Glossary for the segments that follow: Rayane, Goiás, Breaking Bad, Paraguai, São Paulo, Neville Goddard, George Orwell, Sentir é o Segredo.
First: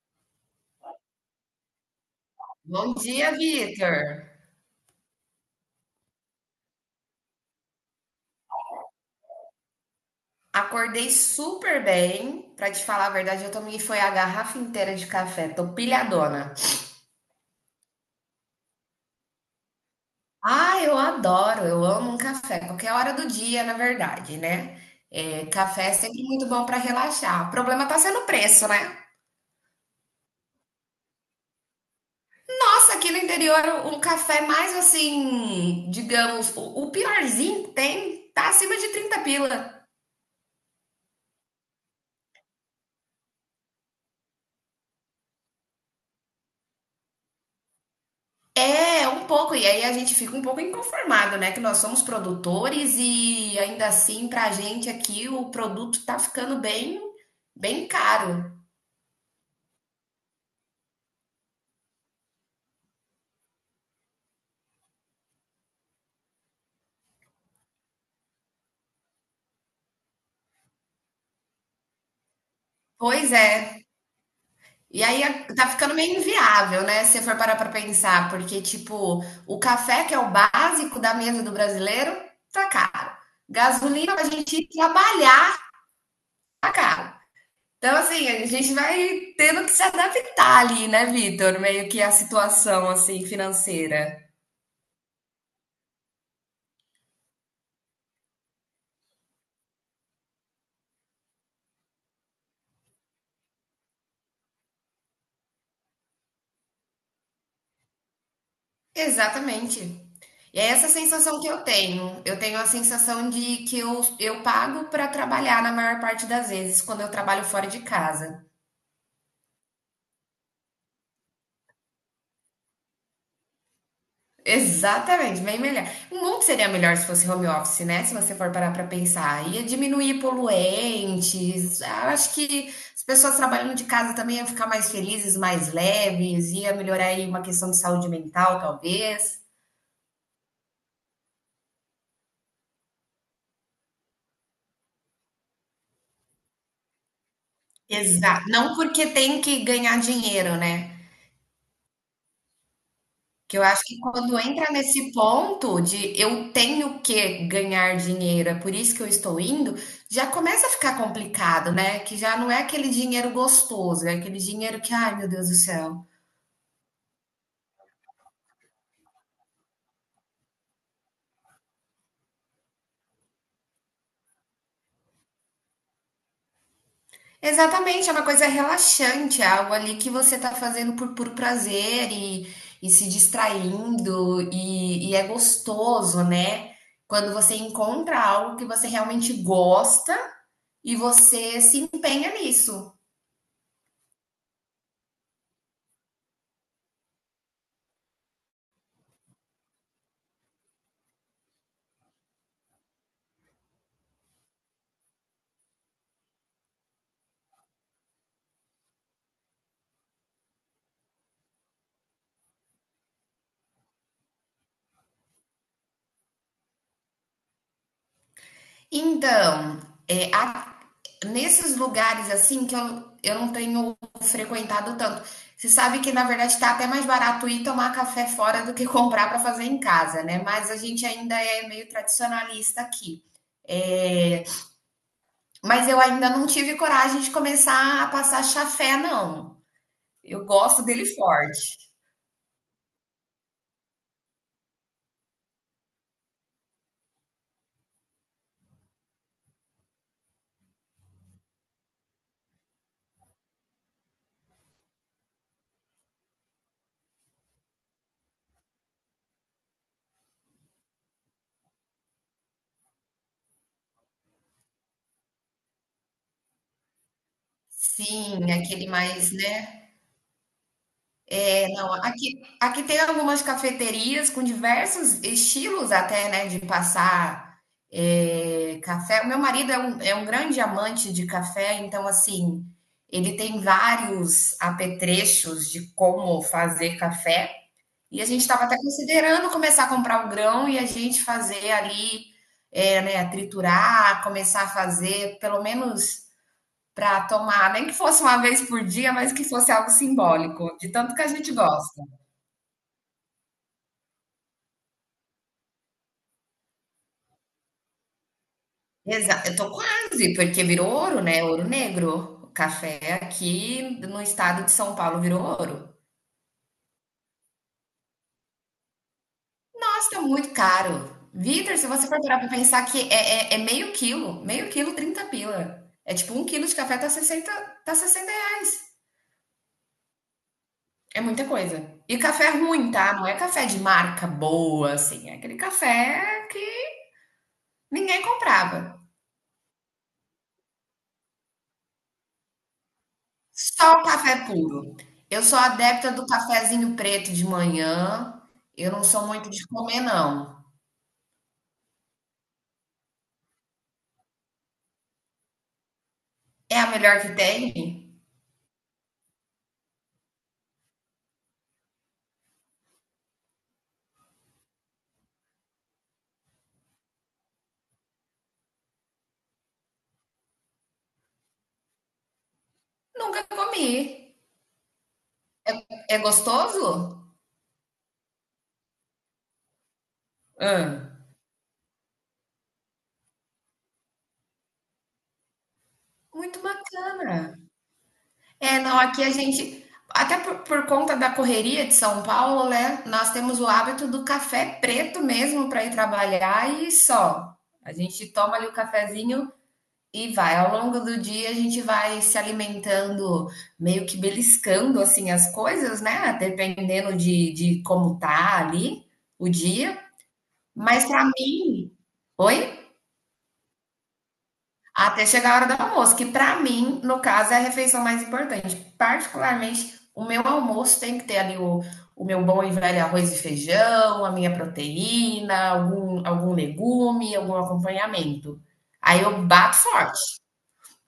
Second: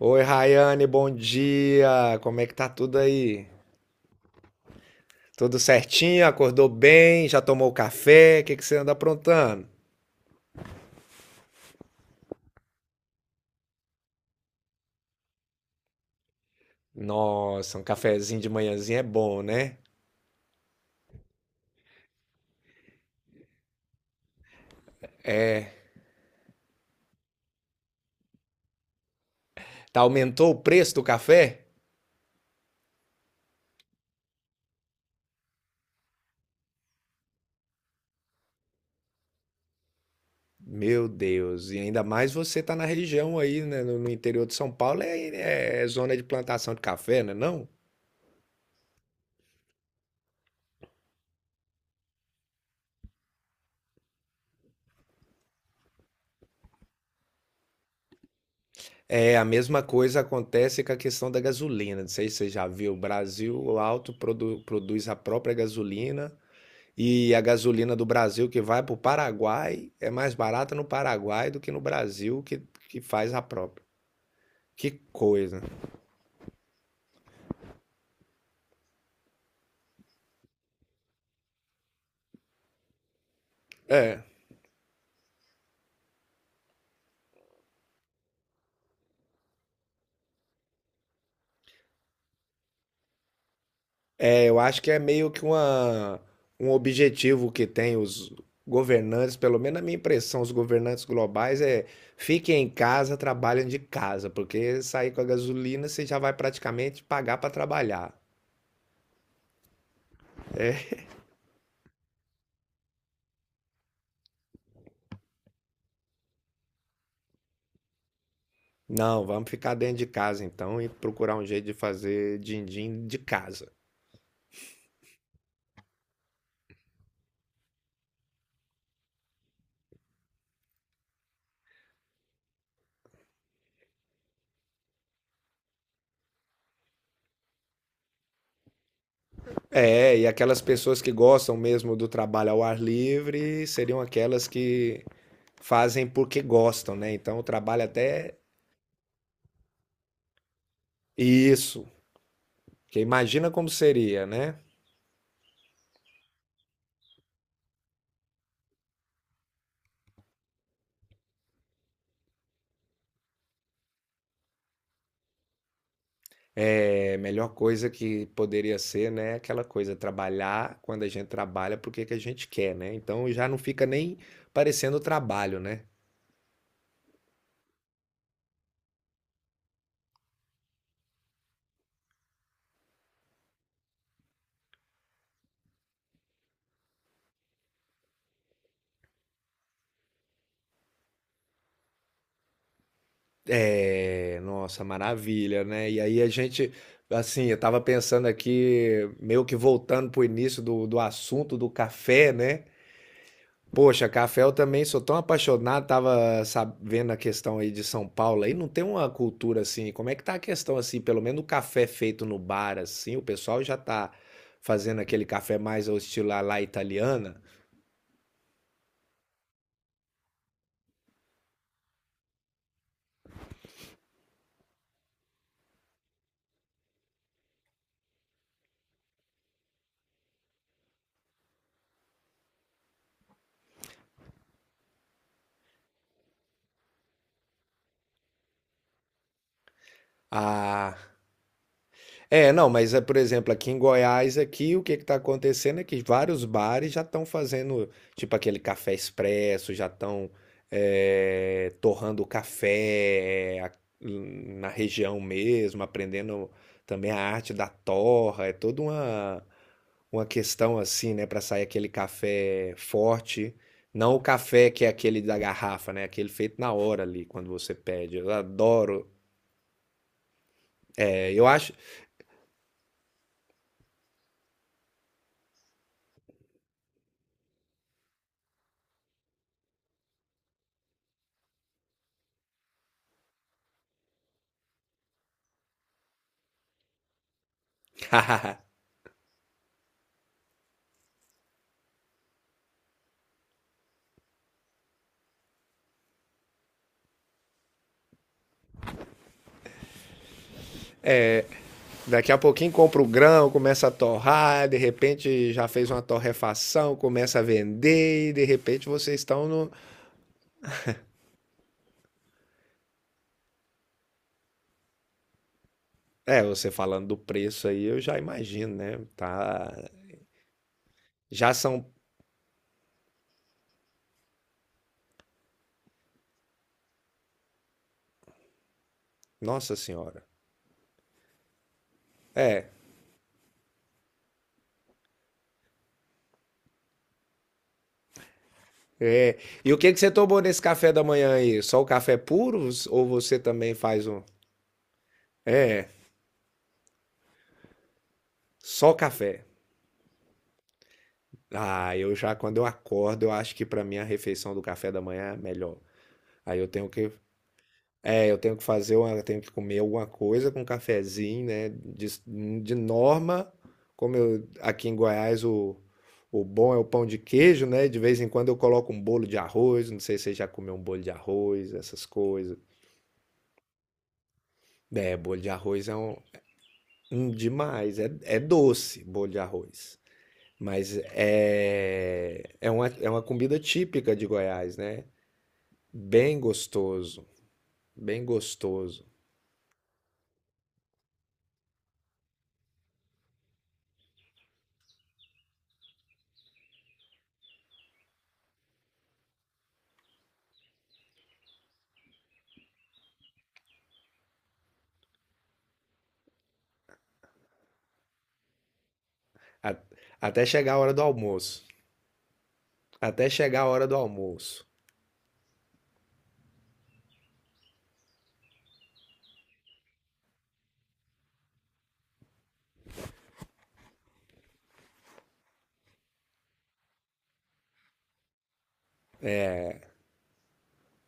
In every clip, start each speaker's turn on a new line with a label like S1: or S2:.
S1: Oi, Rayane, bom dia. Como é que tá
S2: Bom
S1: tudo
S2: dia,
S1: aí?
S2: Vitor.
S1: Tudo certinho? Acordou bem? Já tomou café? O que que você anda aprontando?
S2: Acordei super bem. Pra te falar a verdade, eu tomei foi a garrafa inteira de café. Tô pilhadona.
S1: Nossa, um cafezinho de manhãzinha é bom, né?
S2: Ah, eu adoro, eu amo um café, qualquer hora do dia, na verdade, né? É, café é sempre muito bom pra relaxar. O problema tá sendo o preço, né?
S1: Tá, aumentou o preço do café?
S2: Nossa, aqui no interior, um café mais assim, digamos, o piorzinho que tem, tá acima de 30 pila.
S1: Meu Deus, e ainda mais você tá na região aí, né? No interior de São Paulo é, é zona de plantação de café, né? Não?
S2: É, um pouco, e aí a gente fica um pouco inconformado, né? Que nós somos produtores e ainda assim, pra gente aqui, o produto tá ficando bem caro.
S1: É, a mesma coisa acontece com a questão da gasolina. Não sei se você já viu, o Brasil alto produz a própria gasolina. E a gasolina do Brasil que vai para o Paraguai é mais barata no Paraguai do que no Brasil que
S2: Pois
S1: faz a
S2: é.
S1: própria. Que
S2: E aí
S1: coisa.
S2: tá ficando meio inviável, né? Se você for parar pra pensar, porque, tipo, o café, que é o básico da mesa do brasileiro, tá caro. Gasolina
S1: É.
S2: pra gente ir trabalhar, tá caro. Então, assim, a gente vai tendo que se adaptar ali, né, Vitor? Meio que a situação, assim, financeira.
S1: É, eu acho que é meio que um objetivo que tem os governantes, pelo menos a minha impressão, os governantes globais é fiquem em casa, trabalhem de casa, porque sair com a gasolina você já vai praticamente pagar para trabalhar.
S2: Exatamente. E é essa
S1: É.
S2: sensação que eu tenho. Eu tenho a sensação de que eu pago para trabalhar na maior parte das vezes quando eu trabalho fora de casa.
S1: Não, vamos ficar dentro de casa então e procurar um jeito de fazer din-din de casa.
S2: Exatamente, bem melhor. O mundo seria melhor se fosse home office, né? Se você for parar para pensar. Ia diminuir poluentes. Ah, acho que as pessoas trabalhando de casa também iam ficar mais felizes, mais leves. Ia melhorar aí uma questão de saúde mental, talvez.
S1: É, e aquelas pessoas que gostam mesmo do trabalho ao ar livre seriam aquelas que fazem porque gostam, né? Então o trabalho até
S2: Exato. Não porque tem que ganhar dinheiro, né?
S1: isso, que imagina
S2: Que eu
S1: como
S2: acho que
S1: seria,
S2: quando
S1: né?
S2: entra nesse ponto de eu tenho que ganhar dinheiro, é por isso que eu estou indo, já começa a ficar complicado, né? Que já não é aquele dinheiro gostoso, é aquele dinheiro que, ai meu Deus do céu.
S1: É, melhor coisa que poderia ser, né? Aquela coisa, trabalhar quando a gente trabalha porque que a gente quer, né? Então já não fica nem parecendo trabalho, né?
S2: Exatamente, é uma coisa relaxante, é algo ali que você está fazendo por puro prazer e se distraindo, e é gostoso, né? Quando você encontra algo que você realmente gosta e você se empenha nisso.
S1: É, nossa, maravilha, né? E aí a gente, assim, eu tava pensando aqui, meio que voltando pro início do assunto do café, né? Poxa, café eu também sou tão apaixonado, tava sabendo a questão aí de São Paulo, aí não tem uma cultura assim, como é que tá a questão assim, pelo menos o café feito no bar assim, o pessoal já tá fazendo aquele café mais ao estilo à la italiana.
S2: Então, é, a- nesses lugares assim que eu não tenho frequentado tanto, você sabe que na verdade está até mais barato ir tomar café fora do que comprar para fazer em casa, né? Mas a gente ainda é meio tradicionalista aqui. É, mas eu ainda não tive coragem de começar a passar chafé, não. Eu gosto
S1: Ah,
S2: dele forte.
S1: é, não, mas é, por exemplo, aqui em Goiás, aqui o que está acontecendo é que vários bares já estão fazendo, tipo aquele café expresso, já estão torrando o café na região mesmo, aprendendo também a arte da torra, é toda uma questão assim, né, para sair aquele café forte, não o café que é aquele da garrafa, né, aquele feito na hora ali, quando você pede. Eu
S2: Sim, aquele
S1: adoro,
S2: mais, né?
S1: eu acho.
S2: Não, aqui tem algumas cafeterias com diversos estilos até, né, de passar café. O meu marido é um grande amante de café, então, assim, ele tem vários apetrechos de como fazer café. E a gente estava até considerando começar a comprar o grão e a gente fazer ali, né, triturar, começar a fazer, pelo menos para tomar, nem que fosse uma vez por dia, mas que fosse algo simbólico, de tanto que a gente gosta.
S1: Daqui a pouquinho compra o grão, começa a torrar, de repente já fez uma torrefação, começa a vender e de repente vocês
S2: Exa
S1: estão
S2: Eu
S1: no.
S2: tô quase, porque virou ouro, né, ouro negro. O café aqui no estado de São Paulo virou ouro.
S1: É, você falando do preço aí, eu já imagino, né? Tá.
S2: Nossa, tá muito caro.
S1: Já
S2: Vitor, se
S1: são.
S2: você for parar pra pensar que é meio quilo, 30 pila. É tipo um quilo de café tá sessenta reais.
S1: Nossa Senhora.
S2: É muita coisa. E café
S1: É.
S2: ruim, tá? Não é café de marca boa, assim, é aquele café que ninguém comprava.
S1: É. E o que que você tomou nesse café da manhã aí? Só o café puro ou você também
S2: Só o
S1: faz um?
S2: café puro. Eu sou
S1: É,
S2: adepta do cafezinho preto de manhã. Eu
S1: só
S2: não sou
S1: café.
S2: muito de comer, não.
S1: Ah, eu já quando eu acordo, eu acho que para mim a refeição do café da manhã é melhor. Aí eu
S2: É a
S1: tenho que,
S2: melhor que tem?
S1: é, eu tenho que fazer eu tenho que comer alguma coisa com um cafezinho, né? De norma, como eu, aqui em Goiás o bom é o pão de queijo, né? De vez em quando eu coloco um bolo de arroz. Não sei se você já comeu um bolo de arroz, essas coisas.
S2: Nunca comi.
S1: É, bolo de arroz é um,
S2: É gostoso?
S1: um demais. É, é doce, bolo de arroz.
S2: Hã.
S1: Mas é, é uma comida típica de Goiás, né? Bem
S2: Muito
S1: gostoso,
S2: bacana.
S1: bem
S2: É, não,
S1: gostoso.
S2: aqui a gente, até por conta da correria de São Paulo, né? Nós temos o hábito do café preto mesmo para ir trabalhar e só. A gente toma ali o cafezinho e vai, ao longo do dia a gente vai se alimentando, meio que beliscando assim as coisas, né? Dependendo de como tá ali o
S1: A-
S2: dia.
S1: Até chegar a hora do
S2: Mas para
S1: almoço.
S2: mim, oi?
S1: Até chegar a hora do almoço.
S2: Até chegar a hora do almoço, que para mim, no caso, é a refeição mais importante. Particularmente, o meu almoço tem que ter ali o meu bom e velho arroz e feijão, a minha proteína, algum legume, algum acompanhamento. Aí eu bato forte.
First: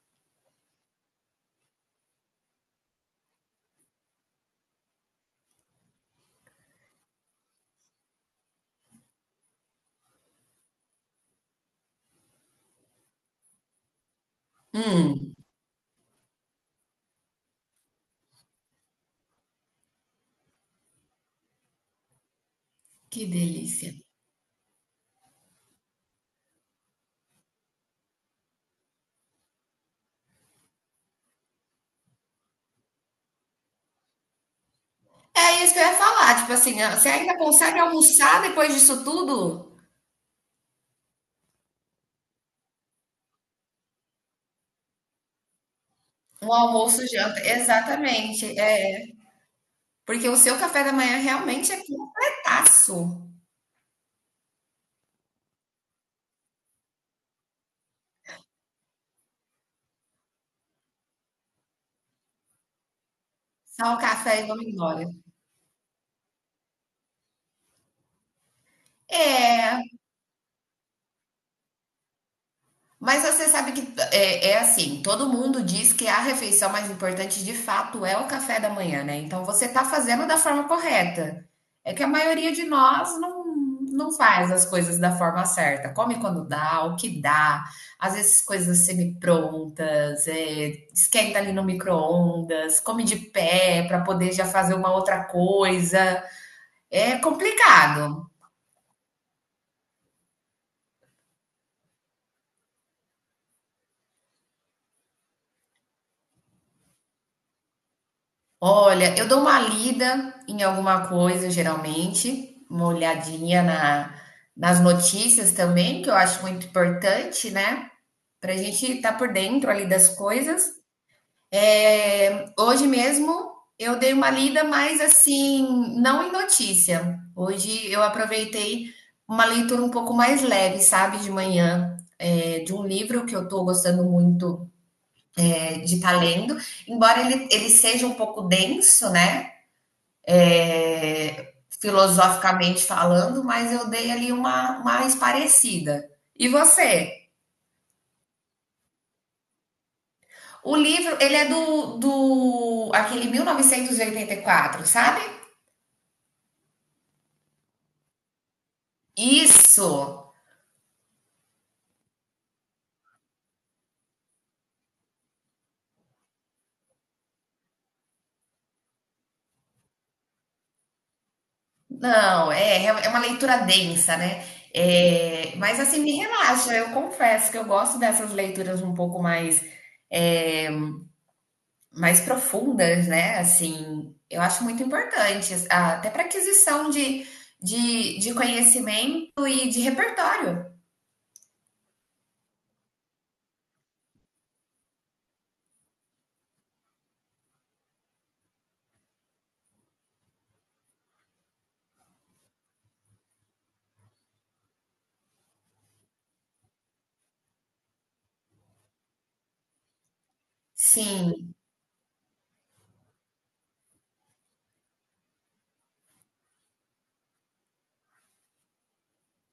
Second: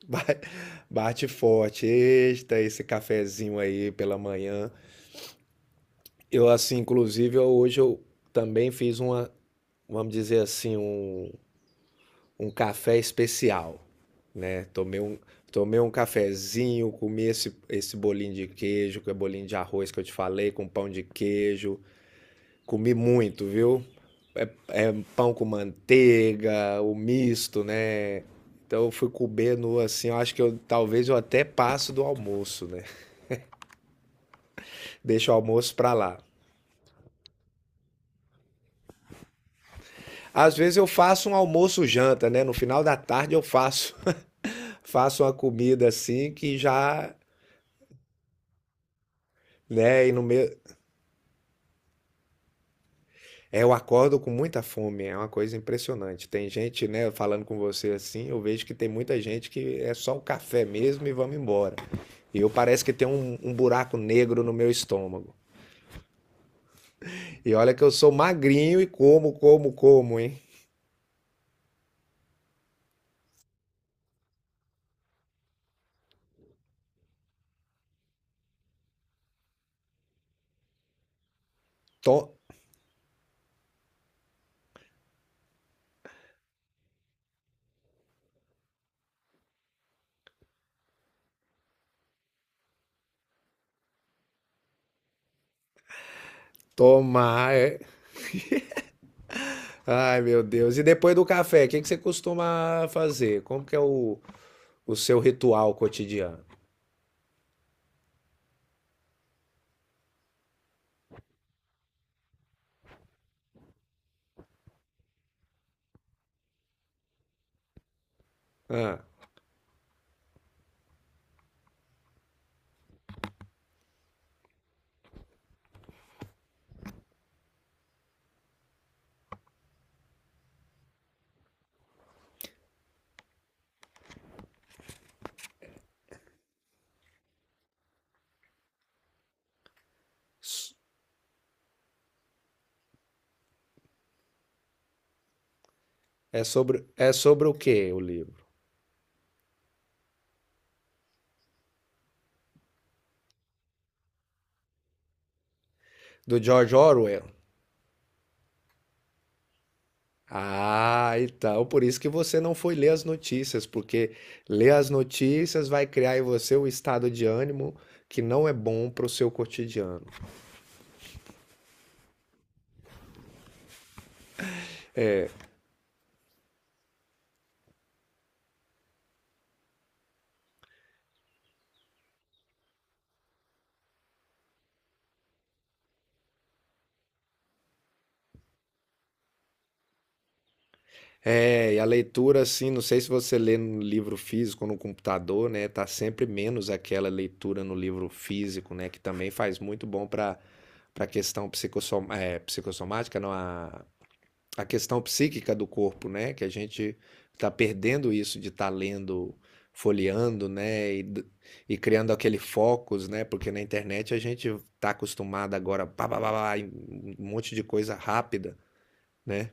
S1: Ba- Bate forte, eita, esse cafezinho aí pela manhã. Eu, assim, inclusive, hoje eu também fiz uma, vamos dizer assim, um café especial, né? Tomei um,
S2: Hum,
S1: tomei um cafezinho, comi esse bolinho de queijo, que é bolinho de arroz que eu te falei, com pão de queijo. Comi
S2: que
S1: muito, viu?
S2: delícia.
S1: É, é pão com manteiga, o misto, né? Então eu fui comer no assim, eu acho que eu talvez eu até passo do almoço, né? Deixo o
S2: É isso
S1: almoço
S2: que eu
S1: pra
S2: ia
S1: lá.
S2: falar, tipo assim, ah, você ainda consegue almoçar depois disso tudo?
S1: Às vezes eu faço um almoço janta, né? No final da tarde eu faço faço uma comida assim
S2: Um
S1: que
S2: almoço,
S1: já,
S2: janta, exatamente, é.
S1: né, e no
S2: Porque o
S1: meio.
S2: seu café da manhã realmente é completaço.
S1: É, eu acordo com muita fome, é uma coisa impressionante. Tem gente, né, falando com você assim, eu vejo que tem muita gente que é só o café mesmo e vamos embora. E eu parece que tem um
S2: Só
S1: buraco
S2: o café
S1: negro
S2: e
S1: no
S2: vamos
S1: meu
S2: embora.
S1: estômago. E olha que eu sou magrinho e como, como,
S2: É,
S1: como, hein?
S2: mas você sabe que é, assim, todo mundo diz que a refeição mais importante de fato é o café da manhã, né? Então você tá fazendo da forma correta. É que a
S1: To-
S2: maioria de nós não faz as coisas da forma certa. Come quando dá, o que dá. Às vezes coisas semi-prontas, esquenta ali no micro-ondas, come de pé para poder já fazer uma outra coisa. É
S1: Tomar, é.
S2: complicado.
S1: Ai, meu Deus. E depois do café, o que que você costuma fazer? Como que é o seu ritual cotidiano?
S2: Olha, eu dou uma lida em alguma coisa, geralmente, uma olhadinha nas notícias também, que eu acho muito importante, né? Para a gente
S1: Ah,
S2: estar por dentro ali das coisas. É, hoje mesmo eu dei uma lida, mas assim, não em notícia. Hoje eu aproveitei uma leitura um pouco mais leve, sabe, de manhã, de um livro que eu estou gostando muito, de estar lendo, embora ele seja um pouco denso, né? é, Filosoficamente falando, mas eu dei ali uma mais parecida.
S1: é
S2: E
S1: sobre, é
S2: você?
S1: sobre o quê o livro?
S2: O livro, ele é do, aquele 1984, sabe?
S1: Do George Orwell?
S2: Isso!
S1: Ah, então, por isso que você não foi ler as notícias, porque ler as notícias vai criar em você um estado de ânimo que não é bom para o seu cotidiano.
S2: Não, é uma leitura densa, né? É, mas assim, me relaxa, eu confesso que eu gosto dessas leituras um pouco mais é, mais profundas, né, assim, eu acho muito importante, a até pra aquisição de conhecimento e de repertório.
S1: É, e a leitura, assim, não sei se você lê no livro físico ou no computador, né? Tá sempre menos aquela leitura no livro físico, né? Que também faz muito bom para a questão psicossomática, não, a questão psíquica do corpo, né? Que a gente está perdendo isso de estar lendo, folheando, né? E, d-
S2: Sim.
S1: e criando aquele focus, né? Porque na internet a gente está acostumado agora, pá, pá, pá, pá, em um monte de coisa rápida, né?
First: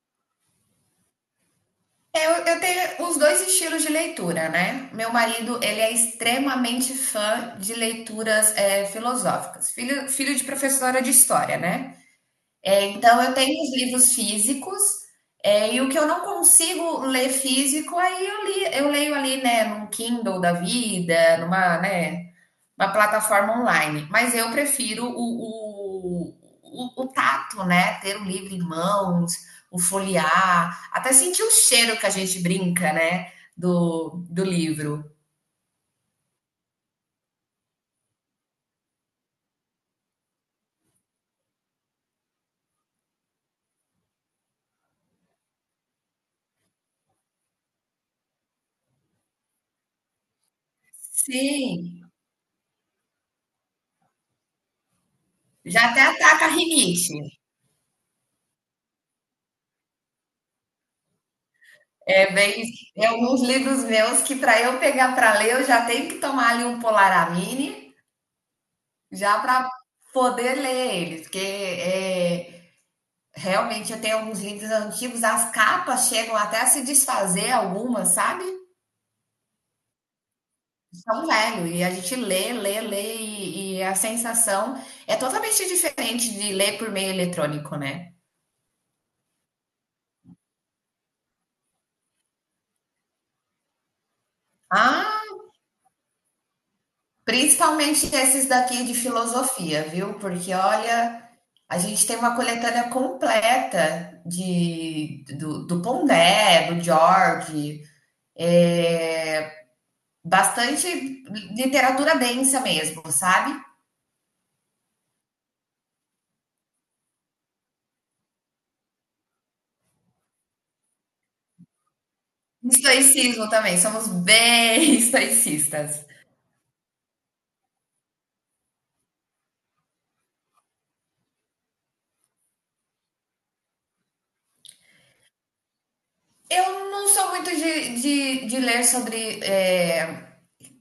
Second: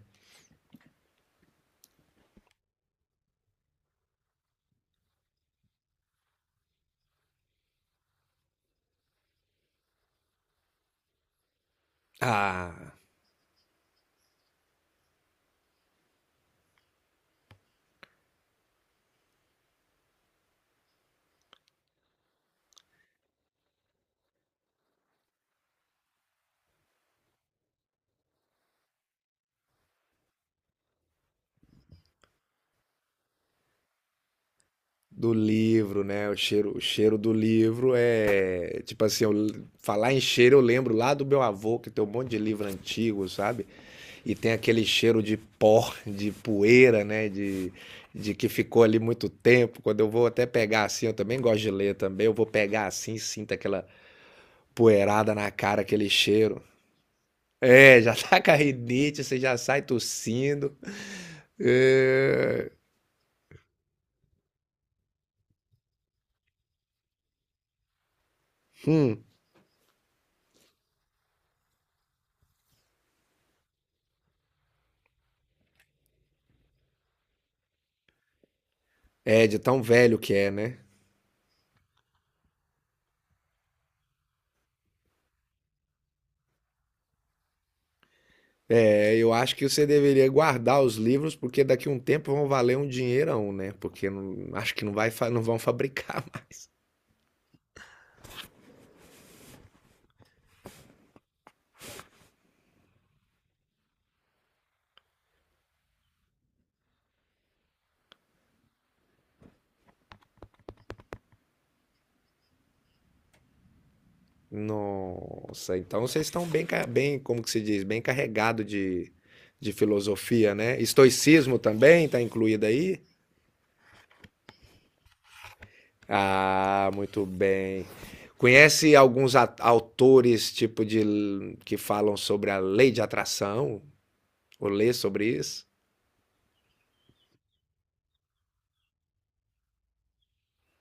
S2: É, Eu tenho os dois estilos de leitura, né. Meu marido, ele é extremamente fã de leituras, filosóficas, filho de professora de história, né.
S1: A
S2: Então eu tenho os livros físicos, e o que eu não consigo ler físico, aí eu leio ali, né, num Kindle da vida, né, uma plataforma online. Mas eu prefiro o, o, o, o, tato, né? Ter o livro em mãos, o folhear, até sentir o cheiro que a gente brinca, né? Do livro.
S1: Do livro, né? O cheiro do livro é. Tipo assim, eu, falar em cheiro, eu lembro lá do meu avô, que tem um monte de livro antigo, sabe? E tem aquele cheiro de pó, de poeira, né? De que ficou ali muito tempo. Quando eu vou até pegar assim, eu também gosto de ler
S2: Sim,
S1: também. Eu vou pegar assim, sinto aquela poeirada na cara,
S2: já até
S1: aquele
S2: ataca a
S1: cheiro.
S2: rinite.
S1: É, já tá com a rinite, você já sai tossindo.
S2: É bem,
S1: É,
S2: tem alguns livros meus que para eu pegar para ler, eu já tenho que tomar ali um Polaramine,
S1: hum,
S2: já para poder ler eles, porque realmente, eu tenho alguns livros antigos, as capas chegam até a se desfazer algumas, sabe?
S1: é de tão velho que é, né?
S2: São velho, e a gente lê, lê, lê, e a sensação é totalmente diferente de ler por meio eletrônico, né?
S1: É, eu acho que você deveria guardar os livros, porque daqui a um tempo vão valer um dinheirão, né? Porque acho que não, vai,
S2: Ah,
S1: não vão fabricar mais.
S2: principalmente esses daqui de filosofia, viu? Porque olha, a gente tem uma coletânea completa do Pondé, do George, é, bastante literatura densa mesmo, sabe?
S1: Nossa, então vocês estão bem, bem, como que se diz, bem carregado de filosofia, né? Estoicismo também está incluído aí?
S2: Estoicismo também, somos bem estoicistas.
S1: Ah, muito bem. Conhece alguns autores, tipo, que falam sobre a lei de atração? Ou lê sobre isso?
S2: Eu não sou muito de ler sobre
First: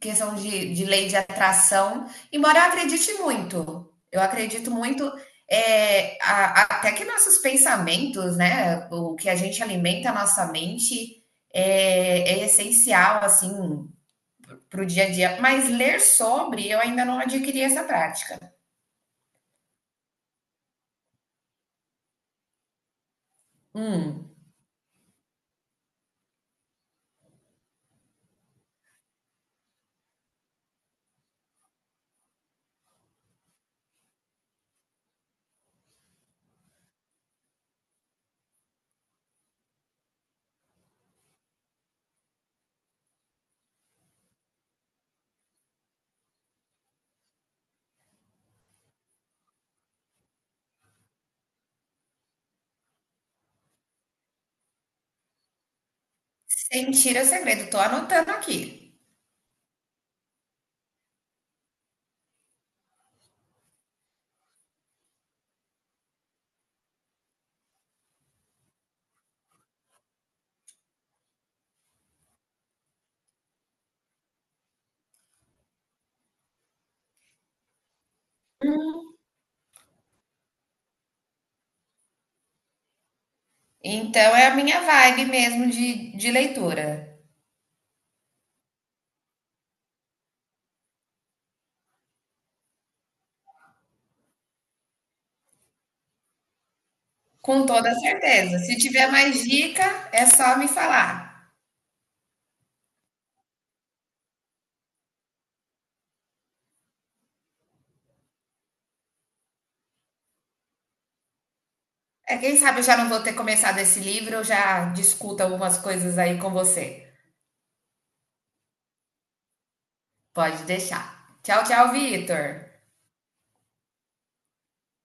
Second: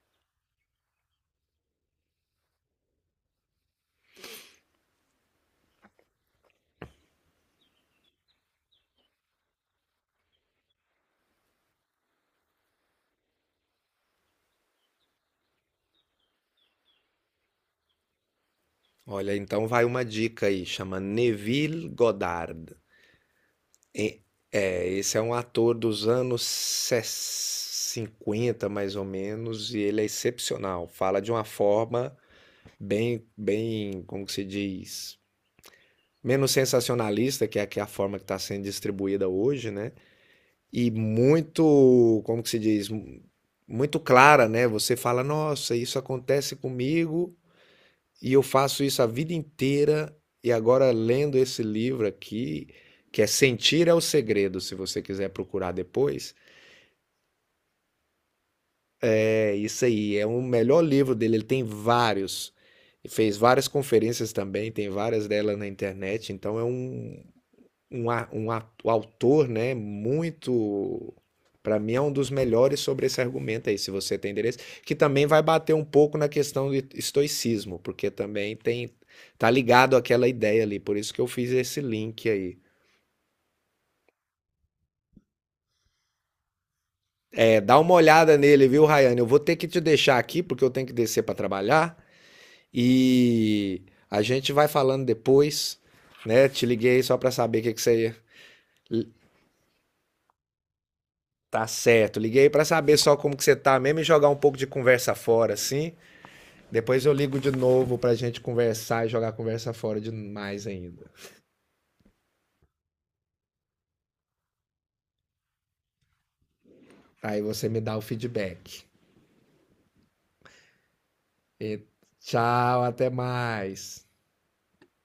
S2: questão de lei de atração, embora eu acredite muito. Eu acredito muito até que nossos pensamentos, né, o que a gente alimenta a nossa mente é, essencial, assim, para o dia a dia. Mas ler sobre, eu ainda não adquiri essa prática.
S1: Olha, então vai uma dica aí, chama Neville Goddard. E-
S2: Hum,
S1: É, esse é um ator dos anos 50 mais ou menos, e ele é excepcional. Fala de uma forma bem, bem, como que se diz? Menos sensacionalista, que é a forma que está sendo distribuída hoje, né? E muito, como que se diz? Muito clara, né? Você fala, nossa, isso acontece comigo, e eu faço isso a vida inteira. E agora, lendo esse livro aqui, que é Sentir é o Segredo, se você quiser procurar depois,
S2: Sem é segredo, tô anotando aqui.
S1: é isso aí. É o melhor livro dele. Ele tem vários. Fez várias conferências também, tem várias delas na internet. Então, é um autor, né, muito, para mim é um dos melhores sobre esse argumento aí, se você tem interesse, que também vai bater um pouco na questão do estoicismo, porque também tem tá ligado àquela ideia ali, por isso que eu fiz esse link aí.
S2: Então é a minha vibe mesmo de leitura,
S1: É, dá uma olhada nele, viu, Rayane? Eu vou ter que te deixar aqui porque eu tenho que descer para trabalhar e a gente vai falando depois, né? Te liguei só para saber o
S2: com
S1: que que
S2: toda
S1: você.
S2: certeza. Se tiver mais dica, é só me falar.
S1: Tá certo. Liguei pra saber só como que você tá mesmo e jogar um pouco de conversa fora, assim. Depois eu ligo de novo pra gente conversar e jogar conversa fora demais ainda.
S2: É, quem sabe eu já não vou ter começado esse livro, eu já discuto algumas coisas aí com você.
S1: Aí você me dá o feedback.
S2: Pode deixar. Tchau,
S1: E
S2: tchau, Vitor.
S1: tchau, até mais.